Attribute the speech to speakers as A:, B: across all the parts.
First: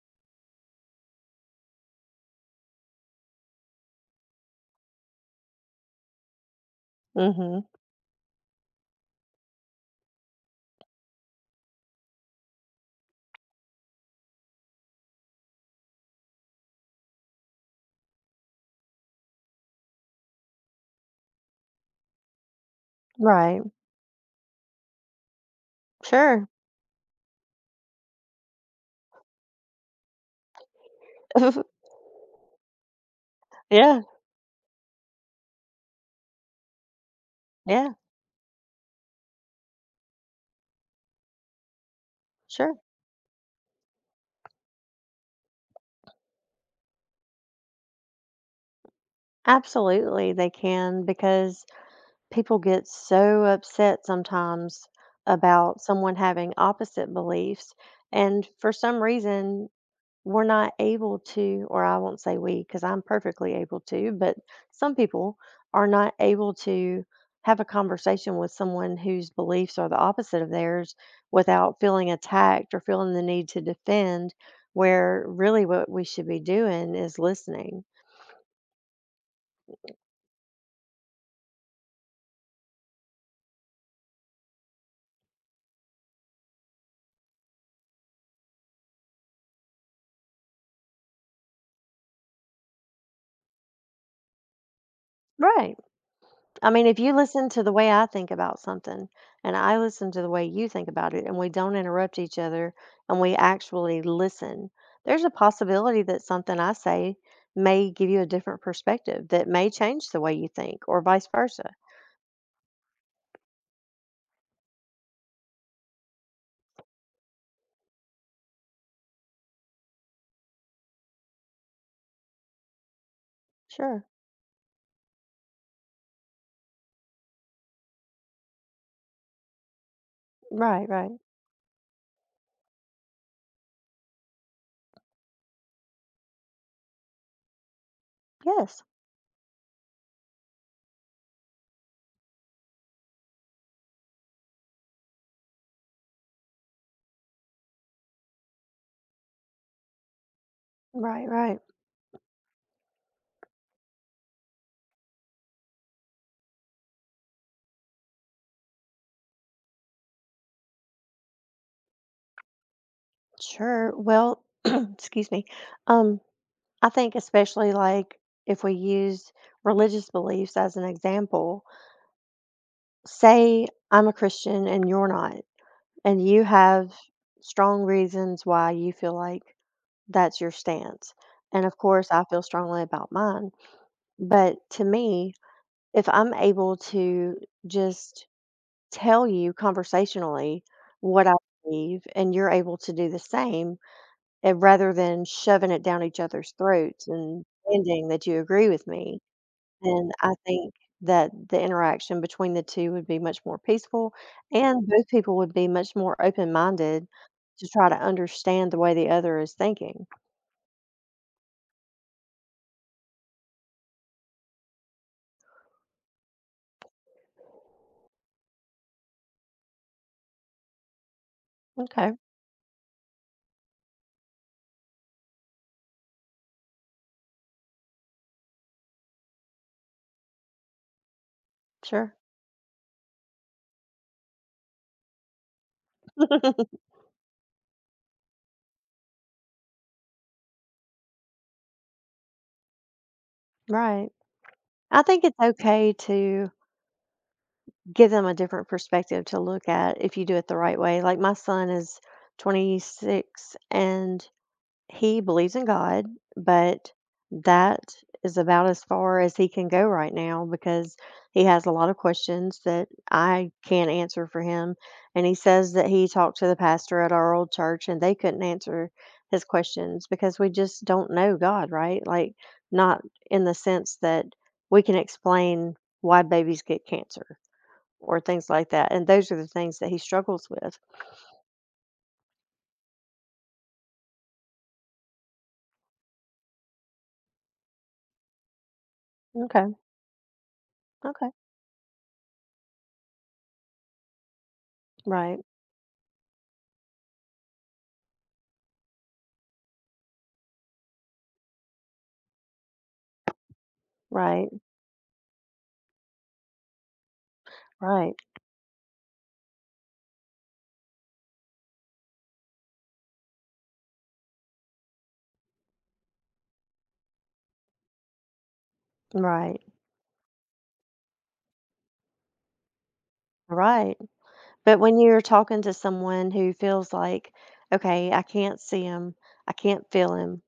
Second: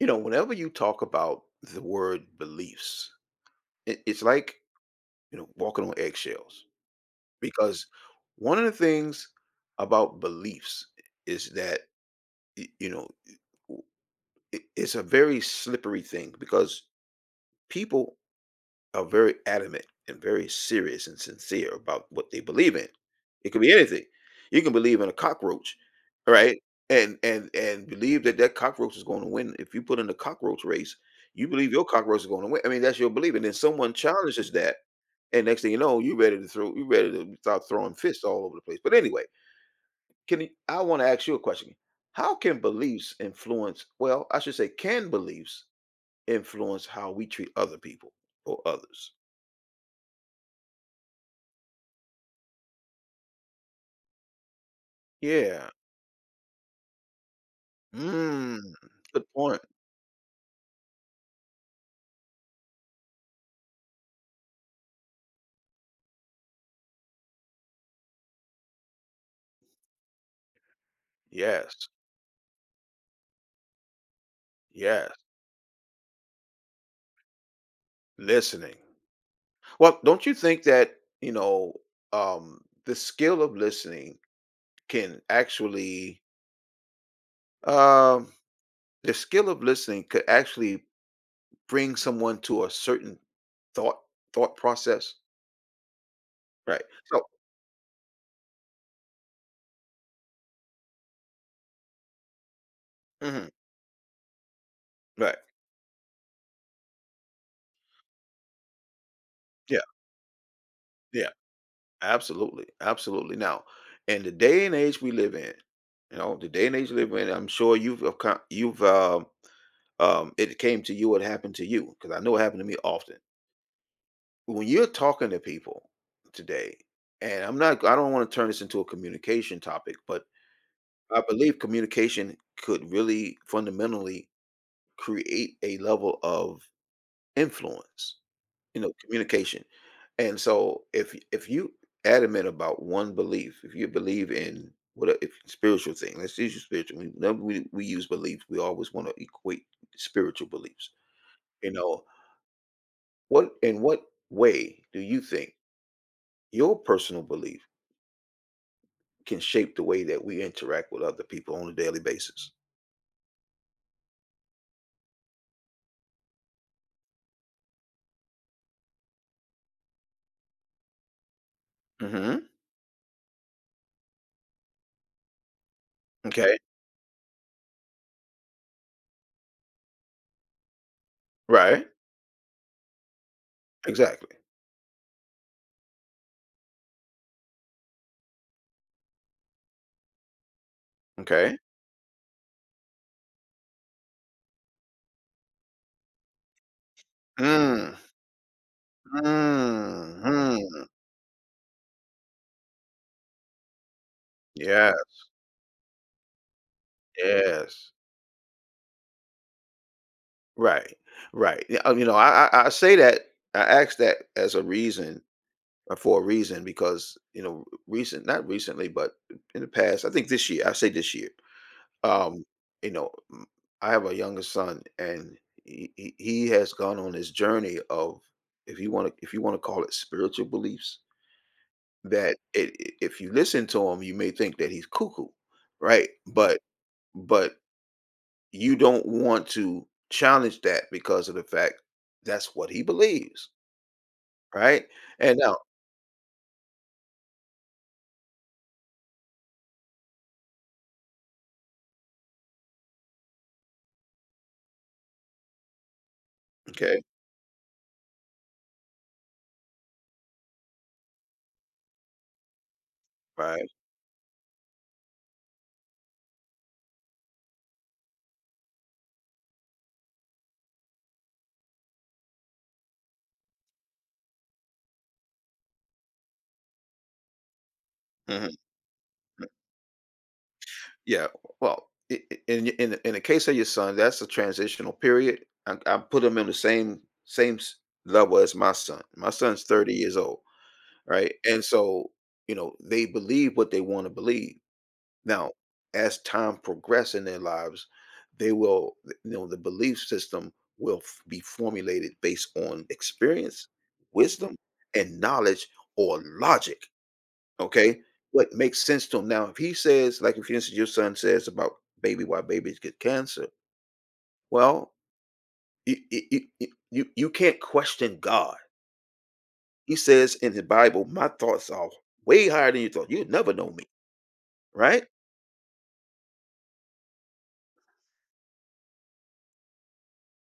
A: You know, whenever you talk about the word beliefs, it's like, you know, walking on eggshells
B: Mhm.
A: because one of the things about beliefs is that, y- you know, i- it's a very slippery thing because people are very adamant and very serious and sincere about what they believe in. It could
B: Right.
A: be anything. You can believe in a cockroach,
B: Sure.
A: right? And believe that that cockroach is going to win. If you put in a cockroach race, you believe your cockroach is going to win. I mean, that's your belief. And then someone
B: Yeah.
A: challenges that, and next thing you know, you're ready to start throwing
B: Yeah.
A: fists all over the place. But anyway, I want to ask you a question? How can
B: Sure.
A: beliefs influence? Well, I should say, can beliefs influence how we treat other people or others?
B: Absolutely, they can because people get so upset sometimes
A: Yeah.
B: about someone having opposite beliefs, and
A: Mm,
B: for some
A: good point.
B: reason, we're not able to, or I won't say we, because I'm perfectly able to, but some people are not able to have a conversation with someone whose beliefs are the opposite of theirs without
A: Yes,
B: feeling attacked or feeling the need to defend,
A: yes,
B: where really what we should be doing is listening.
A: listening. Well, don't you think that you know um, the skill of listening can actually, um, the skill of listening could actually bring someone to a certain thought thought process,
B: Right. I
A: right?
B: mean, if you
A: So,
B: listen to the way I think about something and I listen to the way you think about it and we don't interrupt each other and we
A: mhm,
B: actually listen, there's a
A: right,
B: possibility that something I say may give you a different perspective that may
A: yeah,
B: change the way you think or vice
A: yeah,
B: versa.
A: absolutely, absolutely. Now, in the day and age we live in, you know, the day and age we live in, I'm sure you've, it came to you, it happened to you, because I know it happened to me often.
B: Sure.
A: When you're talking to people today, and I don't want to turn this into a communication topic, but
B: Right, right.
A: I believe communication could really fundamentally create a level of influence, you
B: Yes.
A: know, communication. And so if you adamant about one belief, if you believe in what a, if spiritual thing, let's use spiritual. Whenever we use beliefs, we always want to equate spiritual beliefs.
B: Right, right.
A: You know, What in what way do you think your personal belief can shape the way that we interact with other people on a daily basis?
B: Sure. Well, excuse me. Um, I think especially like if we use religious beliefs as an example,
A: Mhm.
B: say I'm a Christian and you're not. And you
A: Okay.
B: have strong reasons why you feel like that's your stance. And of
A: Right.
B: course, I feel strongly about mine.
A: Exactly.
B: But to me, if I'm able to just tell you conversationally what I
A: Okay.
B: believe and you're able to do the same, and rather than shoving it down each other's throats and
A: Mm.
B: demanding that you agree with me, then
A: Mm.
B: I think
A: Mm.
B: that the interaction between the 2 would be much more peaceful, and
A: Yeah.
B: both people would be much more open-minded to try
A: Yes.
B: to understand the way the other is thinking.
A: Right. Right. Yeah, you know, I say that I ask that as a reason, for a reason because you know recent not recently but in the past I think this year
B: Okay,
A: Um, you know, I have a younger son, and he has gone on his journey of, if you want to call it spiritual beliefs,
B: sure.
A: that it, if you listen to him, you may think that he's cuckoo, right? But but you don't want to challenge that because of the fact that's what he believes,
B: Right.
A: right?
B: I think
A: And
B: it's
A: now,
B: okay to give them a different perspective to look at if you do it the right way. Like, my son is 26, and he believes in God, but
A: okay,
B: that is about as far as he can go right now because he has a lot of questions that I
A: right,
B: can't answer for him. And he says that he talked to the pastor at our old church and they couldn't answer his questions because we just don't know God, right? Like, not in the sense that we can explain why babies get cancer or things
A: mhm,
B: like that. And those are the things that he struggles with.
A: yeah, well, I in the case of your son, that's a transitional period. I put him in the same same s level as my son. My son's
B: Okay.
A: 30 years old,
B: Okay.
A: right? And so, you know, they believe what they wanna believe.
B: Right.
A: Now, as time progress in their lives, they will, you know, the belief system will f be formulated based on experience,
B: Right.
A: wisdom, and knowledge or logic. Okay?
B: Right.
A: What makes sense to him. Now, if he says, like, if you instance, your son says about why babies get cancer, well, you can't question God.
B: Right.
A: He says in the Bible, my thoughts are way higher than your thoughts. You never know me,
B: Right. But when
A: right?
B: you're talking to someone who feels like, okay, I can't see him, I can't feel him,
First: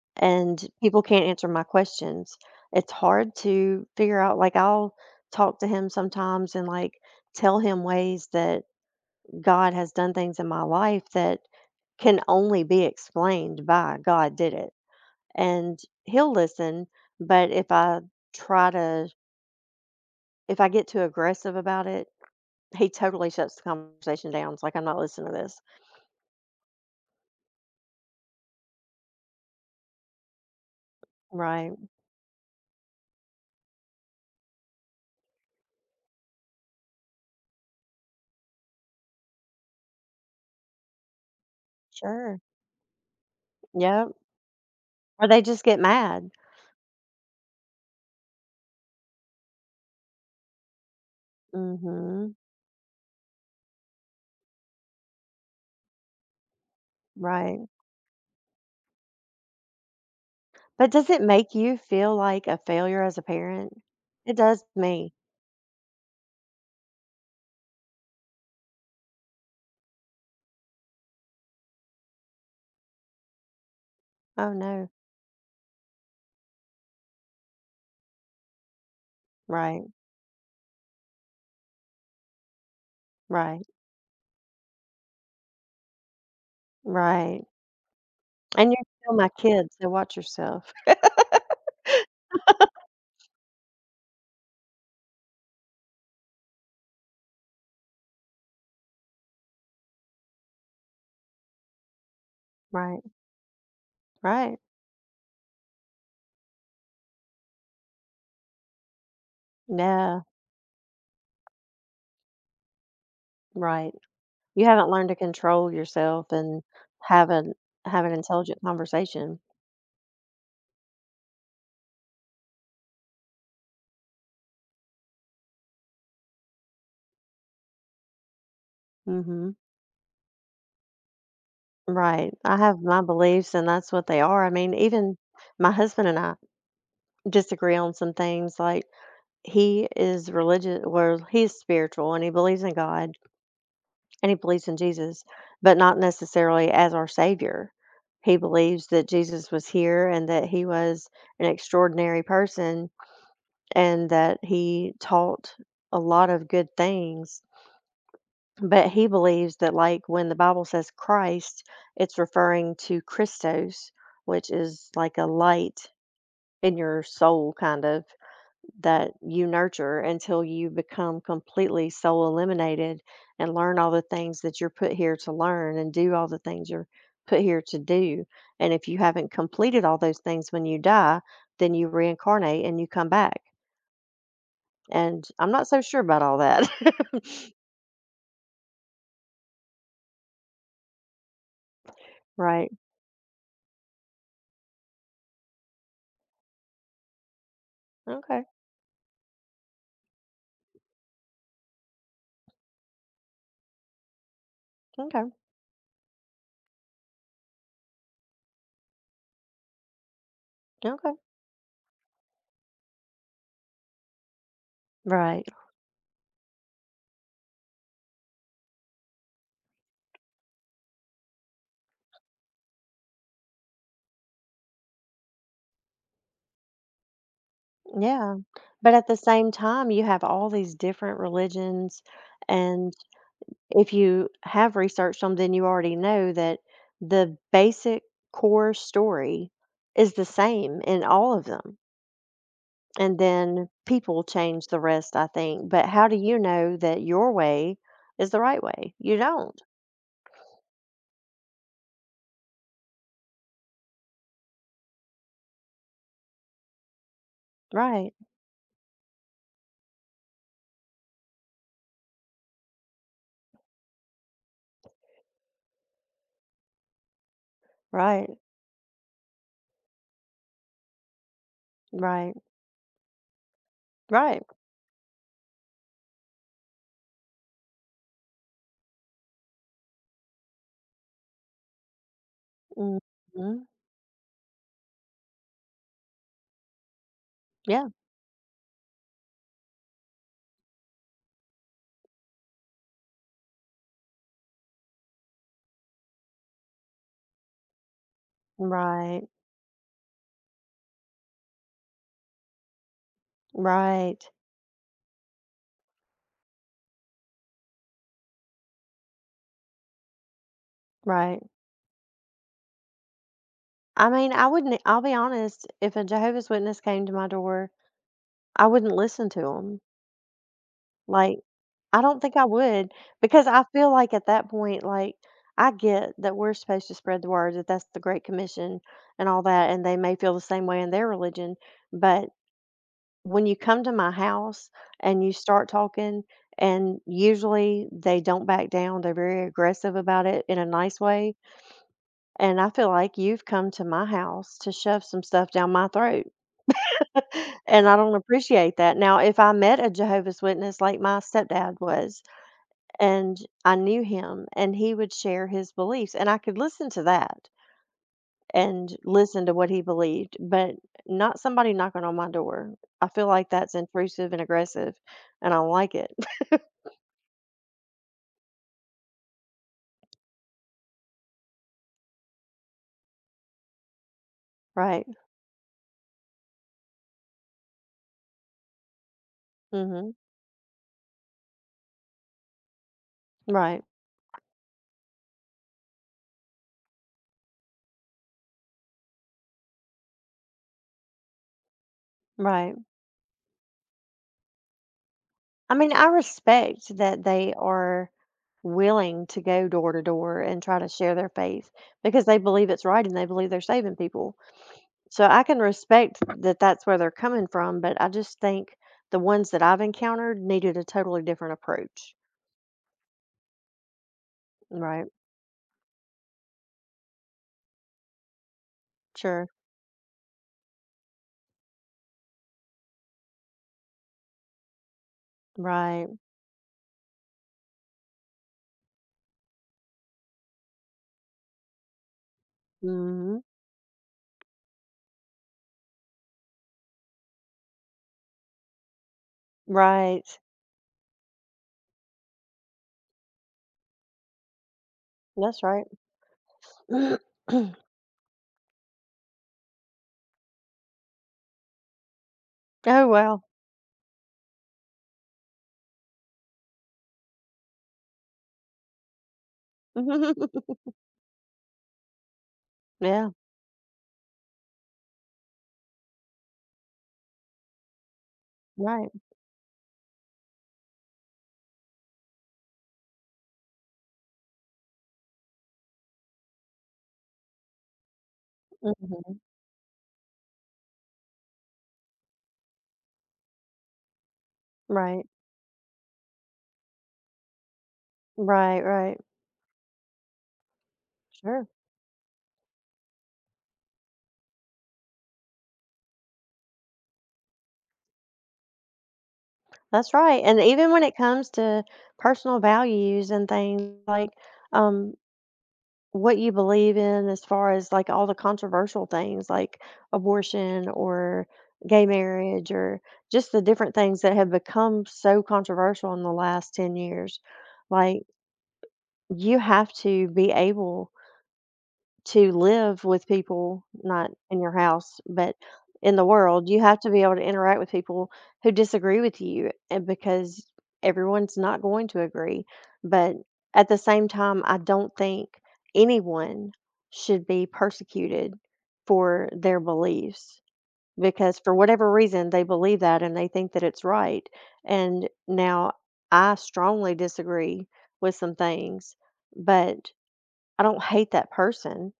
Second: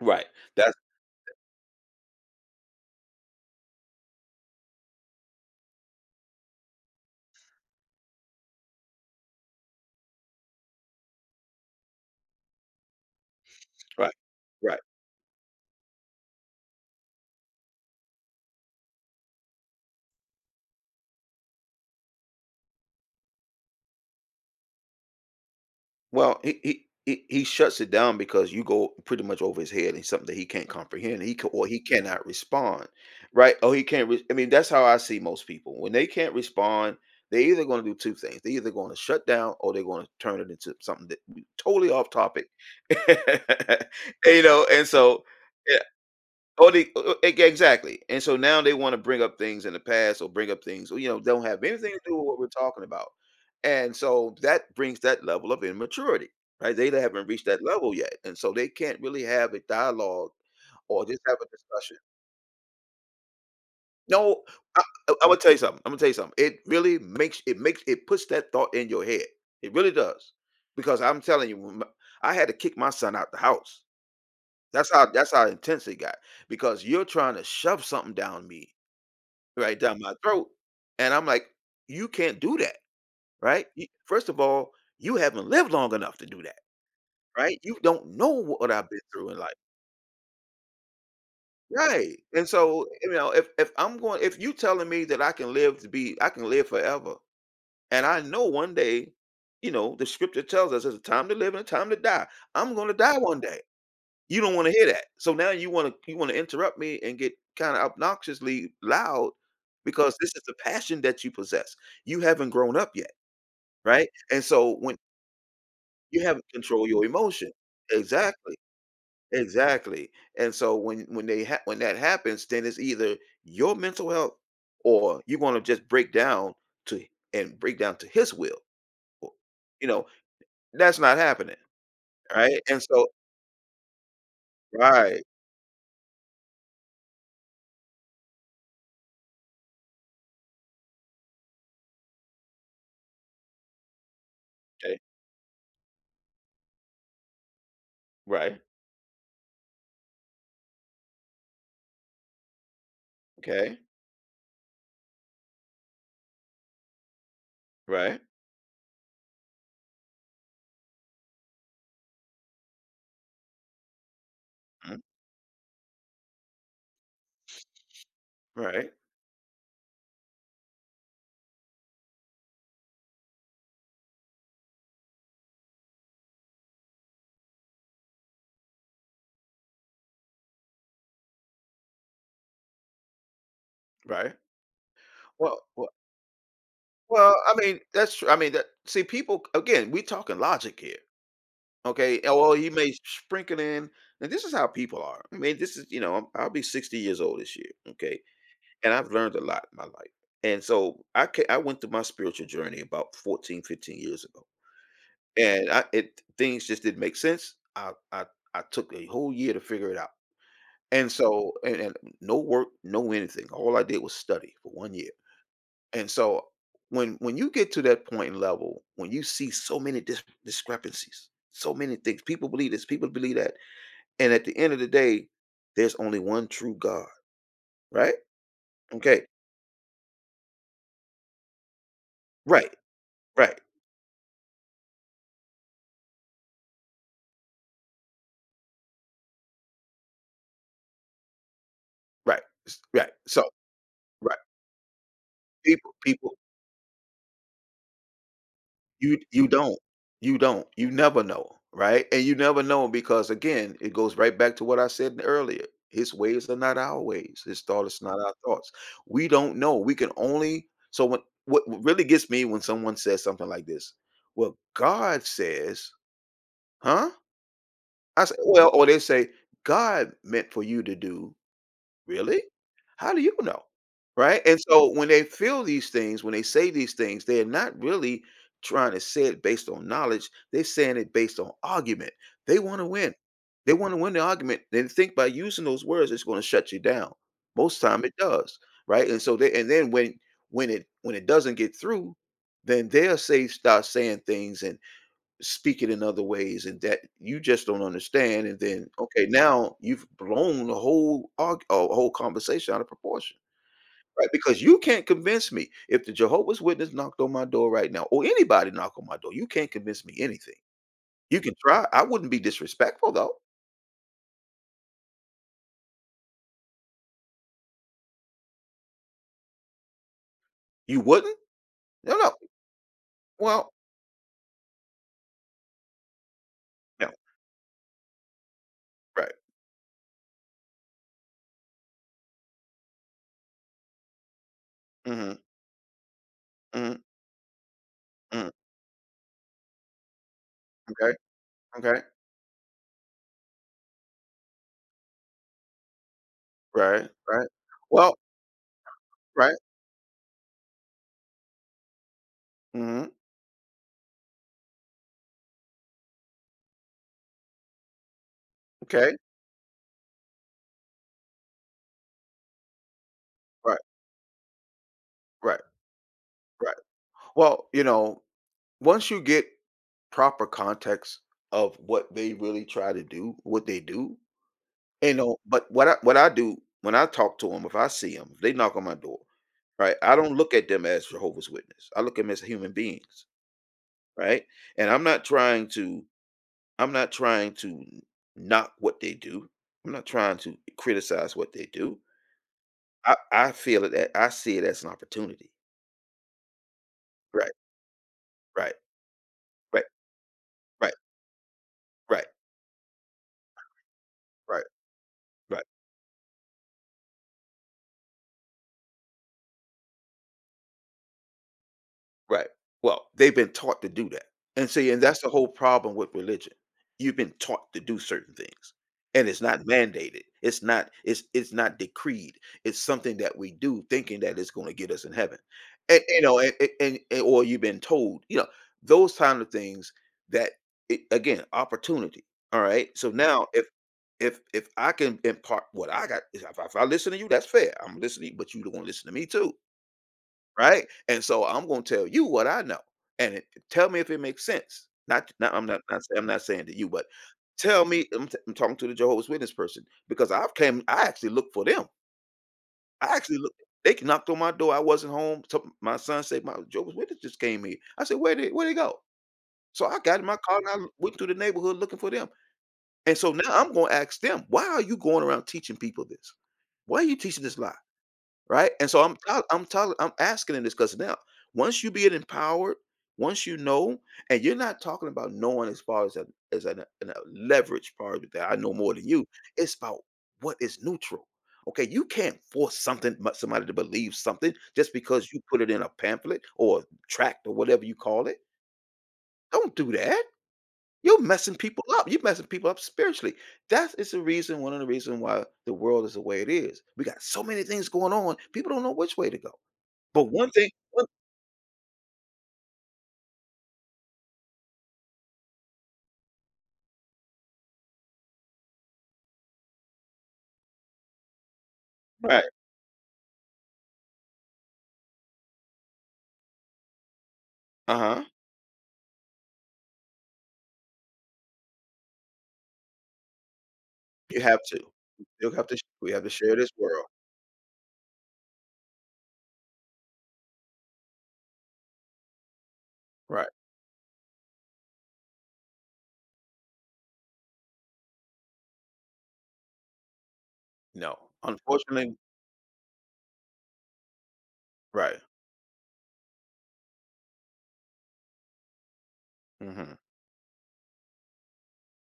A: Right.
B: and
A: That's
B: people can't answer my questions, it's hard to figure out. Like, I'll talk to him sometimes and like tell him ways that God has done things in my life that can only be explained by
A: right.
B: God did it.
A: Right.
B: And he'll listen. But try to, if I get too aggressive about it, he totally shuts the conversation down. It's like, I'm not listening to this.
A: Well, he shuts it down because you go pretty much over his head and something that he can't comprehend. He
B: Right.
A: cannot respond, right? Oh, he can't. I mean, that's how I see most people. When they can't respond, they're either going to do two things: they're either going to shut down, or they're going to turn it into something that totally off
B: Sure.
A: topic.
B: Yep.
A: You know, and so
B: Or they just get mad.
A: Oh, they, e exactly, and so now they wanna bring up things in the past or bring up things, you know, don't have
B: Mm.
A: anything to do with
B: Mhm.
A: what we're talking about, and so that brings that level of immaturity, right? They haven't reached that
B: Right.
A: level yet, and so they can't really have a dialogue
B: But
A: or
B: does
A: just
B: it
A: have a
B: make you
A: discussion.
B: feel like a failure as a parent? It
A: No,
B: does
A: I
B: me.
A: I Imma tell you something, Imma tell you something. It really makes it puts that thought in your head. It really does, because I'm telling you, when my I had to kick my son out the house.
B: Oh, no.
A: That's how intense it got, because you're trying to shove something down me right
B: Right.
A: down my throat, and I'm like, "You can't do that, right?
B: Right.
A: You first of all, you haven't lived long enough to do that,
B: Right.
A: right? You don't know what
B: And you're
A: I've been
B: still my
A: through in life."
B: kid, so watch yourself.
A: Right, and so, you know, if I'm going if you telling me that I can live to be I can live forever, and I know one day, you know, the scripture tells us there's a time to live and a time to die. I'm gonna
B: Right.
A: die one day. You don't
B: Right.
A: wanna hear that. So now you wanna interrupt me and get kinda obnoxiously loud because
B: Yeah.
A: this is the passion that you possess. You haven't grown up yet.
B: Right.
A: Right? And
B: You
A: so
B: haven't
A: when
B: learned to control
A: you
B: yourself
A: haven't
B: and
A: controlled your
B: have
A: emotion.
B: an have an
A: Exactly,
B: intelligent conversation.
A: exactly. And so when they ha when that happens, then it's either your mental health or you're gonna just break down to and break down to his will.
B: Mm.
A: Or,
B: Mhm.
A: you know, that's not happening,
B: Right. I
A: right?
B: have
A: And
B: my
A: so
B: beliefs and that's what they are. I mean, even
A: right,
B: my husband and I disagree on some things. Like, he is religious. Well, he's spiritual and he believes in God and he believes in
A: okay,
B: Jesus, but not necessarily as our savior. He
A: right,
B: believes that Jesus was here and that he was an extraordinary person
A: okay,
B: and that he taught a lot of good things,
A: right,
B: but he believes that like when the Bible says Christ, it's referring to Christos, which is
A: mhm,
B: like a light in your soul kind of,
A: right,
B: that you nurture until you become completely soul eliminated and learn all the things that you're put here to learn and do all the things you're put here to do. And if you haven't completed all those things when you die, then you reincarnate and you come back.
A: right.
B: And I'm
A: Well
B: not so
A: well
B: sure about all that.
A: well, I mean, that's true. I mean, that see, people again, we talking logic here. Okay, oh, well, he
B: Right.
A: may sprinkle in and this is how people are. I mean, this is you know, I'll be 60 years old this year, okay?
B: Okay.
A: And I've learned a lot in my life. And so I went through my spiritual journey about 14, 15 years ago.
B: Okay.
A: And I it things just didn't make sense. I I took a whole year to figure it out. And
B: Okay.
A: so and no work, no anything. All I did was study for 1 year.
B: Right.
A: And so when you get to that point and level, when you see so many discrepancies, so many things, people believe this, people believe that and at the end of the day, there's only one true God, right?
B: Yeah. But at the
A: Okay.
B: same time, you have all these different religions
A: Right,
B: and
A: right,
B: if you have researched them, then you already know that the basic core story is the same in all of them.
A: right, right.
B: And
A: So,
B: then people
A: right.
B: change the rest, I think. But how do
A: People,
B: you know that your way is the right way? You
A: you
B: don't.
A: don't. You don't. You never know, right? And you never know because again, it goes right back to what I said earlier. His ways are not our ways. His thoughts are
B: Right,
A: not our thoughts. We don't know. We can only so when what really gets me when someone says something like this, well, God says, huh? I
B: right,
A: say, well, or they say, God meant for you to do.
B: right,
A: Really? How do you know? Right?
B: right.
A: And so when they feel these things, when they say these things, they're not really trying to say it based on knowledge. They're saying it based on argument. They want to
B: Hmm.
A: win. They want to win the argument. They think by using those words, it's going to shut you down. Most
B: Yeah,
A: time it does. Right. And so they and then when it doesn't get through, then they'll say start saying things. Speak it in other ways and that you just don't understand, and then, okay,
B: right,
A: now you've blown the whole arg a whole conversation out of proportion,
B: right,
A: right? Because you can't convince me. If the Jehovah's Witness knocked on my door right now, or anybody knock on my door, you can't convince me anything. You
B: right.
A: can try. I wouldn't be disrespectful though.
B: I mean, I'll be honest, if a Jehovah's Witness came to my door, I wouldn't listen to them.
A: You wouldn't?
B: Like, I
A: No,
B: don't
A: no.
B: think I would because I
A: Well,
B: feel like at that point, like, I get that we're supposed to
A: no,
B: spread the word, that that's the Great Commission and
A: right.
B: all that, and they may feel the same way in their religion. But when you come to my house and you
A: Mhm,
B: start talking,
A: mhm,
B: and usually they don't
A: mhm,
B: back down, they're very aggressive about it in a nice
A: okay,
B: way.
A: okay,
B: And I feel like you've come to my house to shove some stuff down my throat.
A: right, right.
B: And I
A: Well,
B: don't appreciate that. Now, if I
A: right,
B: met a Jehovah's Witness like my stepdad was,
A: mhm,
B: and I knew him and he would share his beliefs and I could listen to that and
A: okay,
B: listen to what he believed, but not somebody knocking on my door. I feel like that's
A: right,
B: intrusive and aggressive and I
A: right,
B: don't like it.
A: right. Well, you know, once you get proper context of what they really try to do, what they do,
B: Right.
A: you know, but what I do when I talk to them, if I see 'em, if they knock on my door, right?
B: Mhm.
A: I don't look at them as Jehovah's Witness. I look at them as human beings,
B: Right.
A: right? And I'm not trying to knock what they do. I'm not trying to criticize what they do.
B: Right.
A: I see it as an opportunity.
B: I mean, I respect that
A: Right,
B: they are
A: right,
B: willing to go
A: right,
B: door to door and try to
A: right,
B: share their faith because
A: right,
B: they believe it's right and they believe they're saving people.
A: right,
B: So I can
A: right.
B: respect that that's where they're coming from, but I just think the ones that I've encountered needed a totally different approach.
A: Right. Well, they've been taught to do that. And see, and
B: Right.
A: Right. that's the whole problem with religion. You've been taught to do certain things. And it's
B: Sure.
A: not mandated. It's not decreed. It's something that we do thinking that it's going to get us in heaven. And
B: Right.
A: you know, and- or you've been told, you know, those kind of things that it, again, opportunity. All right. So Right.
B: Hmm.
A: now if if I can impart what I got, if I listen to you, that's fair. I'm listening, but you don't want to listen to me too.
B: Right.
A: Right? And so I'm gonna tell you what I know, and it tell me if it makes sense. Not not
B: That's
A: I'm not
B: right.
A: not say I'm not saying to you, but
B: Oh,
A: tell me I'm talking to the Jehovah's Witness person because I actually looked for them. I actually
B: wow.
A: looked they knocked on my door. I wasn't home. So my son said, "My Jehovah's Witness just came here." I said, where they go?" So I got in my car and I went through the neighborhood looking for them. And
B: Yeah.
A: so now I'm going to ask them, "Why are you going around teaching people this? Why are you teaching this lie?" Right? And so
B: Right.
A: I'm tell- I'm telling I'm asking in this because now once you be empowered, once you know, and you're not talking about knowing as far as as a, an a leverage part of that I know more than you.
B: Hmm.
A: It's about what is neutral. Okay, you can't force somebody to believe something just
B: Right.
A: because you put it in a pamphlet or a tract or whatever you call it.
B: Right. Right.
A: Don't do that. You're messing
B: Sure.
A: people up. You're messing people up spiritually. That is the reason, one of the reasons why the world is the way it is. We got so many things going on. People don't know which way to go.
B: That's
A: But
B: right.
A: one
B: And
A: thing
B: even when
A: one
B: it comes to personal values and things like, um, what you believe in as far as like all the controversial things like abortion or gay
A: right,
B: marriage or just the different things that have become so controversial in the last 10 years.
A: uh-huh.
B: Like, you have to be able to live with people, not
A: You have
B: in your
A: to.
B: house,
A: You
B: but
A: have to we
B: in
A: have
B: the
A: to share
B: world.
A: this
B: You have
A: world.
B: to be able to interact with people who disagree with you and because everyone's not going to agree. But
A: Right.
B: at the same time, I don't think anyone should be persecuted for their beliefs
A: No.
B: because for whatever
A: Unfortunately
B: reason they believe that and they think that it's right.
A: right.
B: And now I strongly disagree with some things,
A: Mhm.
B: but I don't hate that person.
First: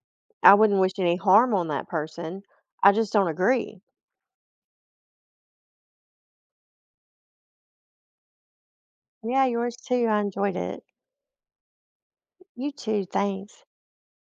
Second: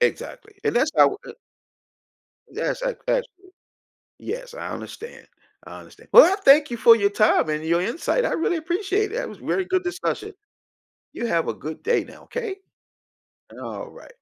A: Exactly.
B: I
A: And
B: wouldn't
A: that's
B: wish
A: how,
B: any harm on that person.
A: yes,
B: I
A: ac
B: just don't
A: actually.
B: agree.
A: Yes, I understand. I understand. Well, I thank you for your time and your insight. I really appreciate it. That was
B: Yeah,
A: very
B: yours
A: good
B: too. I
A: discussion.
B: enjoyed it.
A: You have a good day now, okay?
B: You too. Thanks.
A: Alright.